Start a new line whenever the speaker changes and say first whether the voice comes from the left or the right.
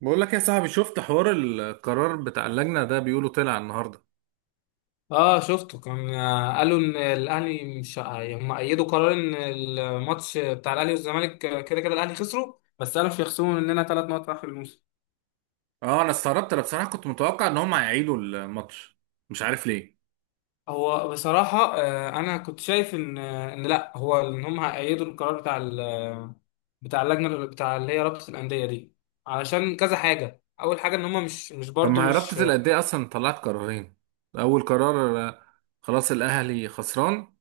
right: بقول لك يا صاحبي، شفت حوار القرار بتاع اللجنة ده؟ بيقولوا طلع النهاردة.
left: اه، شفته كان قالوا ان الاهلي مش هم ايدوا قرار ان الماتش بتاع الاهلي والزمالك، كده كده الاهلي خسروا، بس قالوا مش هيخصموا مننا ثلاث نقط في اخر الموسم.
right: اه، انا استغربت. انا بصراحة كنت متوقع ان هم هيعيدوا الماتش. مش عارف ليه.
left: هو بصراحه انا كنت شايف ان ان لا، هو ان هم هيأيدوا القرار بتاع بتاع اللجنه، بتاع اللي هي رابطه الانديه دي. علشان كذا حاجه، اول حاجه ان هم مش
right: طب
left: برضو
right: ما هي
left: مش.
right: رابطة الأندية اصلا طلعت قرارين. اول قرار خلاص الأهلي خسران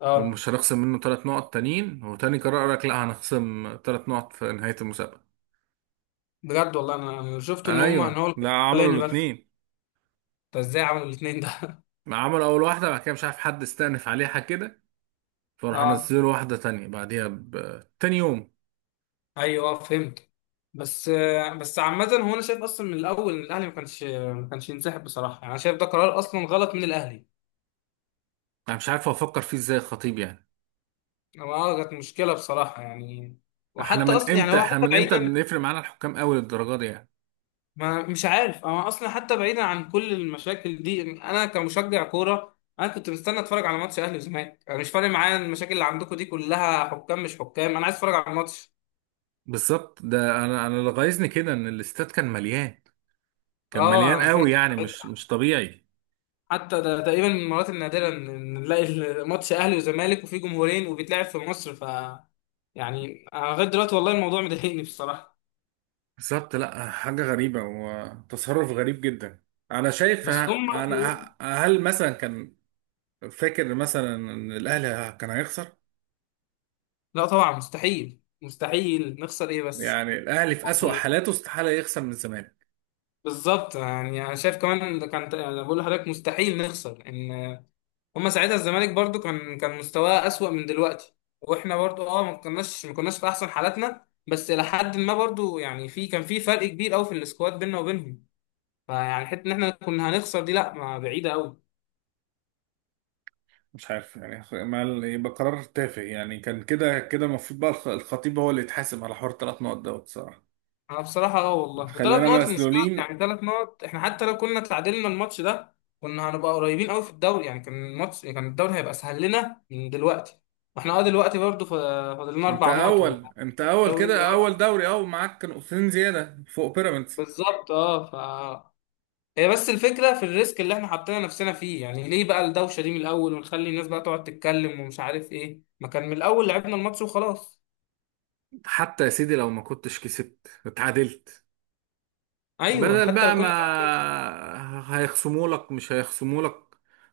left: اه،
right: ومش هنخصم منه 3 نقط تانيين. وتاني قرار قالك لا، هنخصم 3 نقط في نهاية المسابقة.
left: بجد والله انا شفت ان هم ان
right: ايوه،
left: هو
right: لا عملوا
left: الاولاني بس.
right: الاتنين.
left: ده ازاي عملوا الاثنين ده؟
right: عملوا اول واحدة، بعد كده مش عارف حد استأنف عليها كده، فراحوا
left: اه،
right: نزلوا واحدة تانية بعديها تاني يوم.
left: ايوه، فهمت. بس عامة، هو انا شايف اصلا من الاول ان الاهلي ما كانش ينسحب بصراحة. يعني انا شايف ده قرار اصلا غلط من الاهلي.
right: انا مش عارف افكر فيه ازاي الخطيب يعني.
left: هو كانت مشكلة بصراحة يعني.
right: احنا
left: وحتى
right: من
left: اصلا يعني
right: امتى،
left: هو
right: احنا
left: حتى
right: من امتى
left: بعيدا.
right: بنفرق معانا الحكام قوي للدرجه دي يعني؟
left: ما مش عارف، انا اصلا حتى بعيدا عن كل المشاكل دي، انا كمشجع كورة انا كنت مستني اتفرج على ماتش اهلي وزمالك. انا مش فارق معايا المشاكل اللي عندكم دي كلها، حكام مش حكام، انا عايز اتفرج على الماتش.
right: بالظبط، ده انا اللي غايظني كده ان الاستاد كان مليان. كان
left: اه،
right: مليان
left: انا
right: قوي،
left: فاكر.
right: يعني مش طبيعي.
left: حتى ده تقريبا من المرات النادرة إن نلاقي ماتش أهلي وزمالك وفيه جمهورين وبيتلعب في مصر، ف يعني أنا لغاية دلوقتي والله الموضوع مضايقني بصراحة.
right: بالظبط، لا حاجه غريبه وتصرف غريب جدا. انا شايف
left: بس
right: ه-
left: هم.
right: هل مثلا كان فاكر مثلا ان الاهلي كان هيخسر؟
left: لا طبعا، مستحيل مستحيل نخسر، إيه بس.
right: يعني الاهلي في اسوأ
left: يعني
right: حالاته استحاله يخسر من الزمالك.
left: بالظبط. يعني أنا شايف كمان ده كان أنا بقول لحضرتك مستحيل نخسر. إن هم ساعتها الزمالك برضو كان مستواه أسوأ من دلوقتي. وإحنا برضو ما كناش في أحسن حالاتنا، بس إلى حد ما برضو يعني كان في فرق كبير أوي في السكواد بيننا وبينهم. فيعني حته ان احنا كنا هنخسر دي، لا ما بعيده قوي.
right: مش عارف يعني، ما يبقى قرار تافه يعني. كان كده كده المفروض بقى الخطيب هو اللي يتحاسب على حوار 3 نقط دوت صراحه.
left: انا بصراحه والله، ثلاث
right: خلينا
left: نقط المشكله
right: مسلولين.
left: يعني. ثلاث نقط، احنا حتى لو كنا تعادلنا الماتش ده كنا هنبقى قريبين قوي في الدوري. يعني كان الماتش الدوري هيبقى اسهل لنا من دلوقتي. واحنا دلوقتي برضه فاضل لنا اربع نقط،
right: انت اول
left: والدوري.
right: كده، اول
left: اه
right: دوري، اول معاك نقطتين زياده فوق بيراميدز.
left: بالظبط ف. هي بس الفكره في الريسك اللي احنا حاطين نفسنا فيه. يعني ليه بقى الدوشه دي من الاول ونخلي الناس بقى تقعد تتكلم ومش عارف ايه؟ ما كان من الاول لعبنا الماتش وخلاص.
right: حتى يا سيدي لو ما كنتش كسبت اتعادلت،
left: ايوه،
right: بدل
left: حتى لو
right: بقى ما
left: كنا.
right: هيخصموا لك مش هيخصموا لك.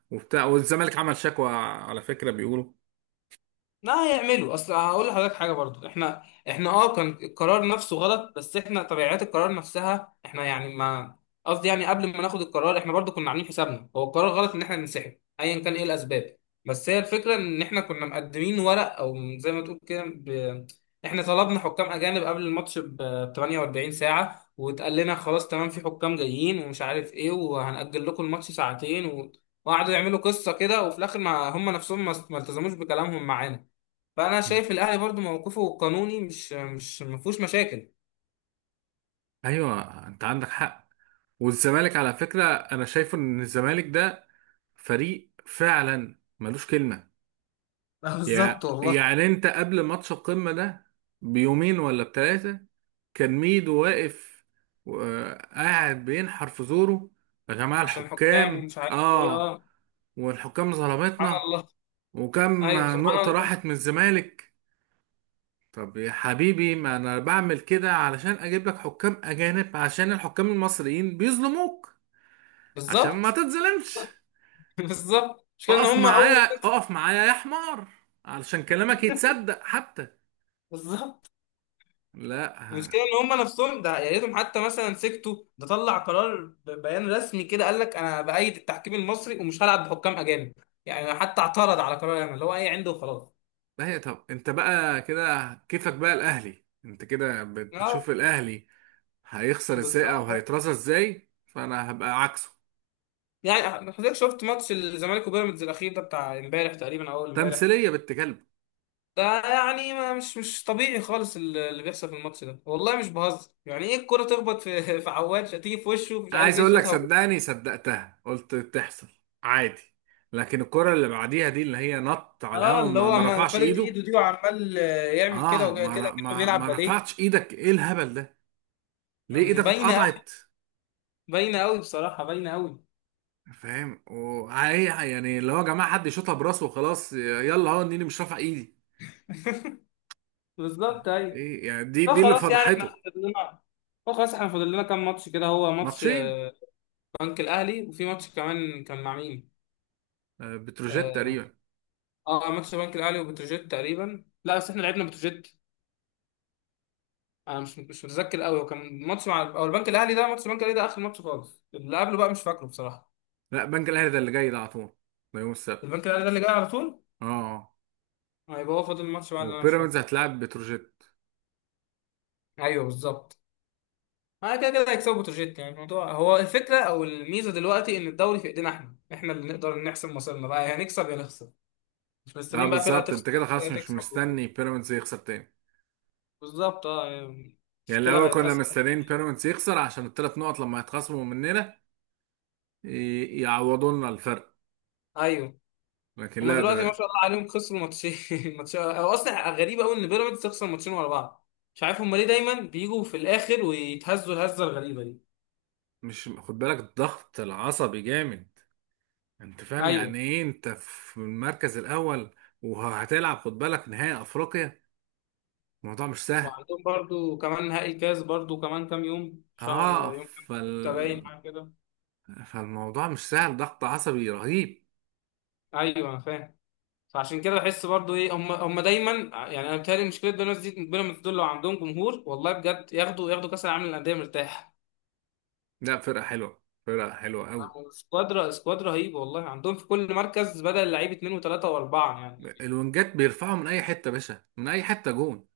right: وبتاع والزمالك عمل شكوى على فكرة بيقولوا.
left: لا هيعملوا، اصل هقول لحضرتك حاجه برضو. احنا كان القرار نفسه غلط، بس احنا طبيعات القرار نفسها احنا يعني ما. قصدي يعني قبل ما ناخد القرار احنا برضو كنا عاملين حسابنا هو القرار غلط ان احنا ننسحب، ايا كان ايه الاسباب. بس هي الفكره ان احنا كنا مقدمين ورق، او زي ما تقول كده احنا طلبنا حكام اجانب قبل الماتش ب 48 ساعه، واتقال لنا خلاص تمام، في حكام جايين ومش عارف ايه، وهنأجل لكم الماتش ساعتين وقعدوا يعملوا قصه كده، وفي الاخر ما هم نفسهم ما التزموش بكلامهم معانا. فانا
right: مم.
left: شايف الاهلي برضو موقفه القانوني مش ما فيهوش مشاكل.
right: ايوه، انت عندك حق. والزمالك على فكرة، انا شايف ان الزمالك ده فريق فعلا ملوش كلمة.
left: بالظبط والله.
right: يعني انت قبل ماتش القمة ده بيومين ولا بتلاتة كان ميدو واقف، قاعد بينحر في زوره: يا جماعة
left: عشان حكام
right: الحكام
left: ومش عارف ايه.
right: اه،
left: اه،
right: والحكام
left: سبحان
right: ظلمتنا،
left: الله.
right: وكم
left: ايوه، سبحان
right: نقطة
left: الله.
right: راحت من الزمالك. طب يا حبيبي، ما انا بعمل كده علشان اجيب لك حكام اجانب عشان الحكام المصريين بيظلموك، عشان ما
left: بالظبط.
right: تتظلمش.
left: بالظبط، المشكله
right: اقف
left: ان هم
right: معايا،
left: اول.
right: اقف معايا يا حمار، علشان كلامك يتصدق حتى.
left: بالظبط،
right: لا.
left: المشكله ان هم نفسهم ده، يا ريتهم حتى مثلا سكتوا، ده طلع قرار ببيان رسمي كده، قال لك انا بأيد التحكيم المصري ومش هلعب بحكام اجانب. يعني حتى اعترض على قرار ياما اللي هو ايه عنده وخلاص.
right: ما هي طب، انت بقى كده كيفك بقى الاهلي. انت كده
left: اه،
right: بتشوف الاهلي هيخسر ازاي او
left: بالظبط
right: هيترصى ازاي، فانا هبقى عكسه.
left: يعني. حضرتك شفت ماتش الزمالك وبيراميدز الاخير ده، بتاع امبارح تقريبا او اول امبارح؟
right: تمثيليه بنت كلب.
left: ده يعني، ما مش طبيعي خالص اللي بيحصل في الماتش ده، والله مش بهزر. يعني ايه الكرة تخبط في في عواد، تيجي في وشه مش
right: انا
left: عارف
right: عايز
left: ايه،
right: اقول لك،
left: شوطها جول.
right: صدقني صدقتها، قلت تحصل عادي. لكن الكره اللي بعديها دي اللي هي نط على
left: اه،
right: الهوا
left: اللي هو
right: ما
left: ما
right: رفعش
left: فلت
right: ايده.
left: ايده دي، وعمال يعمل كده
right: اه،
left: وكده
right: ما,
left: كده
right: ر-
left: كأنه
right: ما
left: بيلعب
right: ما
left: باليه.
right: رفعتش ايدك، ايه الهبل ده؟ ليه
left: مش
right: ايدك
left: باينه قوي.
right: اتقطعت؟
left: باينه قوي بصراحه، باينه قوي.
right: فاهم؟ وهي يعني، اللي هو يا جماعه حد يشوطها براسه وخلاص، يلا هو اني مش رافع ايدي،
left: بالظبط، ايوه.
right: ايه يعني؟ دي
left: لا
right: دي اللي
left: خلاص، يعني احنا
right: فضحته.
left: فاضل لنا. لا خلاص، احنا فاضل لنا كام ماتش كده؟ هو ماتش
right: ماتشين.
left: بنك الاهلي، وفي ماتش كمان كان مع مين؟
right: بتروجيت
left: اه.
right: تقريبا.
left: ماتش بنك الاهلي وبتروجيت تقريبا. لا بس احنا لعبنا بتروجيت. انا مش متذكر قوي هو كان ماتش مع، او البنك الاهلي ده. ماتش البنك الاهلي ده اخر ماتش خالص، اللي قبله بقى مش فاكره بصراحه.
right: لا، بنك الاهلي ده اللي جاي ده على طول. ده يوم السبت.
left: البنك الاهلي ده اللي جاي على طول،
right: اه، آه.
left: هيبقى هو. فاضل الماتش بقى اللي انا مش
right: وبيراميدز
left: فاكره.
right: هتلعب بتروجيت.
left: ايوه بالظبط. انا كده كده هيكسبوا بتروجيت، يعني الموضوع. هو الفكره او الميزه دلوقتي ان الدوري في ايدينا، احنا اللي نقدر نحسم مصيرنا بقى، يا هنكسب يا نخسر. مش
right: اه،
left: مستنيين بقى فرقه
right: بالظبط.
left: تخسر
right: انت
left: او
right: كده خلاص
left: فرقه
right: مش
left: تكسب
right: مستني
left: وكده.
right: بيراميدز يخسر تاني.
left: بالظبط، يعني
right: يعني
left: المشكله
right: الاول
left: بقت
right: كنا
left: اسهل.
right: مستنيين بيراميدز يخسر عشان الثلاث نقط لما يتخصموا مننا يعوضوا لنا الفرق.
left: ايوه.
right: لكن
left: هما
right: لا،
left: دلوقتي ما
right: ده
left: شاء الله عليهم خسروا ماتشين ماتشين. هو اصلا غريب قوي ان بيراميدز تخسر ماتشين ورا بعض، مش عارف هما ليه دايما بيجوا في الاخر ويتهزوا الهزه الغريبه دي.
right: مش خد بالك الضغط العصبي جامد؟ انت فاهم
left: ايوه.
right: يعني ايه انت في المركز الاول وهتلعب، خد بالك نهائي افريقيا؟ الموضوع مش سهل.
left: وعندهم برضو كمان نهائي كاس، برضو كمان كام يوم، شهر،
right: اه،
left: يوم كام، ستة، باين حاجه كده.
right: فالموضوع مش سهل، ضغط عصبي رهيب.
left: ايوه انا فاهم. فعشان كده بحس برضو ايه هم دايما. يعني انا بتهيألي مشكله بيراميدز دي، بيراميدز دول لو عندهم جمهور والله بجد ياخدوا كاس العالم للانديه مرتاح.
right: لا، فرقة حلوة، فرقة حلوة قوي.
left: عندهم سكواد سكواد رهيب، والله عندهم في كل مركز بدل لعيب اتنين وتلاته واربعه يعني.
right: الونجات بيرفعوا من اي حتة يا باشا، من اي حتة جون.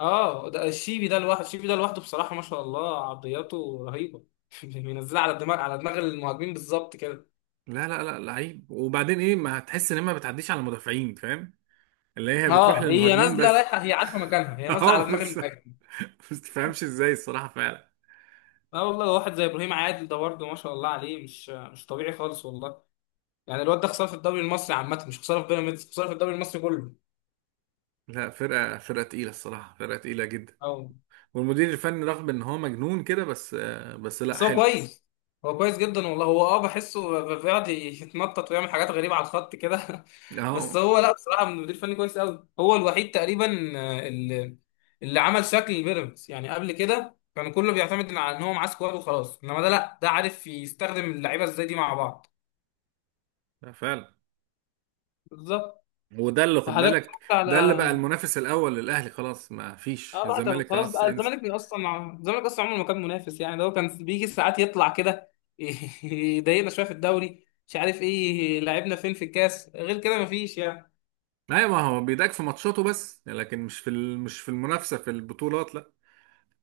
left: اه. ده الشيبي ده لوحده، الشيبي ده لوحده بصراحة ما شاء الله عرضياته رهيبة. منزلها على دماغ، على دماغ المهاجمين بالظبط كده.
right: لا لا لا، لعيب. وبعدين ايه، ما هتحس ان هي ما بتعديش على المدافعين، فاهم؟ اللي هي بتروح
left: اه. هي
right: للمهاجمين
left: نازلة
right: بس.
left: رايحة، هي عارفة مكانها، هي نازلة على
right: اه
left: دماغ
right: بس،
left: المهاجم.
right: بس تفهمش ازاي الصراحة فعلا.
left: اه والله، واحد زي ابراهيم عادل ده برضه ما شاء الله عليه مش طبيعي خالص والله. يعني الواد ده خسارة في الدوري المصري عامة، مش خسارة في بيراميدز، خسارة في الدوري المصري كله.
right: لا، فرقة فرقة تقيلة الصراحة، فرقة تقيلة جدا.
left: اه،
right: والمدير الفني رغم ان هو مجنون كده بس، بس لا
left: بس هو
right: حلو.
left: كويس. هو كويس جدا والله. هو بحسه بيقعد يتنطط ويعمل حاجات غريبة على الخط كده. بس
right: اه.
left: هو لا بصراحة، من المدير الفني كويس قوي، هو الوحيد تقريبا. آه، اللي اللي عمل شكل البيراميدز. يعني قبل كده كان كله بيعتمد على ان هو معاه سكواد وخلاص، انما ده لا، ده عارف يستخدم اللعيبة ازاي دي مع بعض.
right: لا، فعلا.
left: بالظبط.
right: وده اللي خد
left: فحضرتك
right: بالك.
left: اتفرجت على.
right: ده اللي بقى المنافس الاول للاهلي. خلاص ما فيش
left: اه، بعد
right: الزمالك،
left: خلاص
right: خلاص
left: بقى
right: انسى.
left: الزمالك اصلا، الزمالك اصلا عمره ما كان منافس. يعني ده هو كان بيجي ساعات يطلع كده يضايقنا شويه في الدوري مش عارف ايه، لعبنا فين في الكاس، غير كده مفيش يعني.
right: لا، ما هو بيضايقك في ماتشاته بس، لكن مش في مش في المنافسه في البطولات، لا.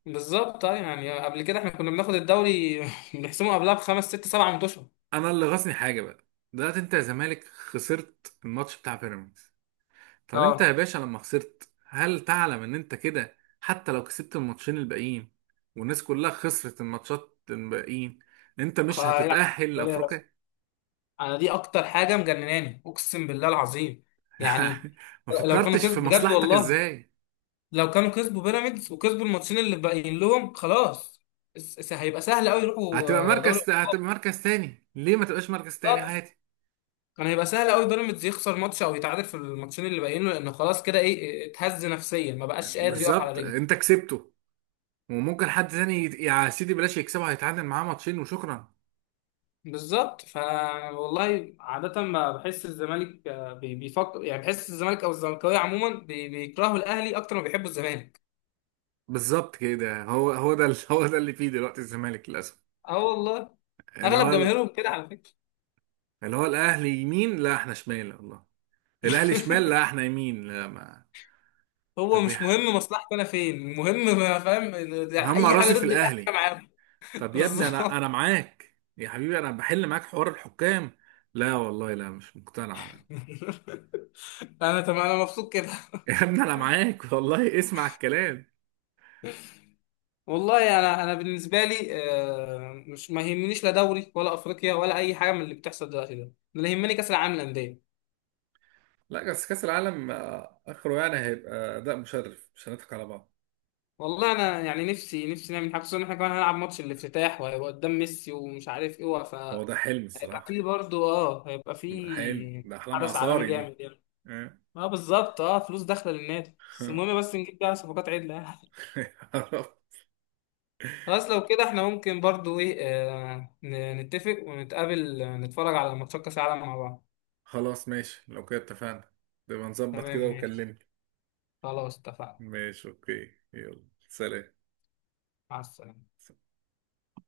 left: بالظبط يعني، قبل كده احنا كنا بناخد الدوري بنحسمه قبلها بخمس ست سبع ماتشات.
right: انا اللي غاصني حاجه بقى: دلوقتي انت يا زمالك خسرت الماتش بتاع بيراميدز. طب انت يا
left: اه
right: باشا، لما خسرت، هل تعلم ان انت كده حتى لو كسبت الماتشين الباقيين والناس كلها خسرت الماتشات الباقيين، انت مش
left: يلعب
right: هتتأهل
left: بالي يا بس.
right: لافريقيا؟
left: انا دي اكتر حاجه مجنناني اقسم بالله العظيم. يعني
right: ما
left: لو كانوا
right: فكرتش
left: كسب
right: في
left: بجد
right: مصلحتك
left: والله،
right: ازاي.
left: لو كانوا كسبوا بيراميدز وكسبوا الماتشين اللي باقيين لهم خلاص، هيبقى سهل قوي يروحوا دوري الابطال.
right: هتبقى مركز تاني، ليه ما تبقاش مركز تاني
left: بالظبط.
right: عادي؟
left: كان هيبقى سهل قوي بيراميدز يخسر ماتش او يتعادل في الماتشين اللي باقيين له، لانه خلاص كده ايه، اتهز نفسيا ما بقاش قادر يقف على
right: بالظبط،
left: رجله.
right: انت كسبته. وممكن حد تاني يا سيدي بلاش يكسبه، هيتعادل معاه ماتشين وشكرا.
left: بالظبط ف. والله عادة ما بحس الزمالك بيفكر. يعني بحس الزمالك او الزملكاويه عموما بيكرهوا الاهلي اكتر ما بيحبوا الزمالك.
right: بالظبط كده. هو ده اللي فيه دلوقتي الزمالك للاسف.
left: اه والله،
right: اللي
left: اغلب
right: هو ال-
left: جماهيرهم كده على فكرة.
right: اللي هو الاهلي يمين، لا احنا شمال والله. الاهلي شمال، لا احنا يمين، لا ما...
left: هو
right: طب يا
left: مش مهم مصلحته، انا فين المهم، ما فاهم.
right: مهما
left: اي حاجه
right: راسي في
left: ضد الاهلي
right: الاهلي.
left: أنا معاهم.
right: طب يا ابني، انا
left: بالظبط.
right: انا معاك يا حبيبي، انا بحل معاك حوار الحكام. لا والله، لا مش مقتنع انا.
left: انا تمام، انا مبسوط كده.
right: يا ابني انا معاك والله، اسمع الكلام.
left: والله انا بالنسبه لي مش ما يهمنيش لا دوري ولا افريقيا ولا اي حاجه من اللي بتحصل دلوقتي ده، أنا اللي يهمني كاس العالم للانديه.
right: لا بس كأس العالم آخره يعني هيبقى أداء مشرف، مش هنضحك على بعض.
left: والله انا يعني نفسي نفسي نعمل حاجه، خصوصا ان احنا كمان هنلعب ماتش الافتتاح وهيبقى قدام ميسي ومش عارف ايه ف.
right: هو ده حلم
left: هيبقى
right: الصراحة.
left: فيه برضه هيبقى
right: ده حلم،
left: فيه
right: ده أحلام
left: حدث عالمي
right: عصاري دي.
left: جامد يعني.
right: آه.
left: ما بالظبط. اه فلوس داخله للنادي، بس المهم بس نجيب بقى صفقات عدله يعني. خلاص لو كده احنا ممكن برضو ايه. نتفق ونتقابل، نتفرج على ماتشات كاس العالم مع بعض.
right: خلاص ماشي، لو كده اتفقنا. نبقى نظبط كده
left: تمام، ماشي.
right: وكلمني.
left: خلاص، اتفقنا.
right: ماشي، أوكي، يلا سلام.
left: مع السلامه.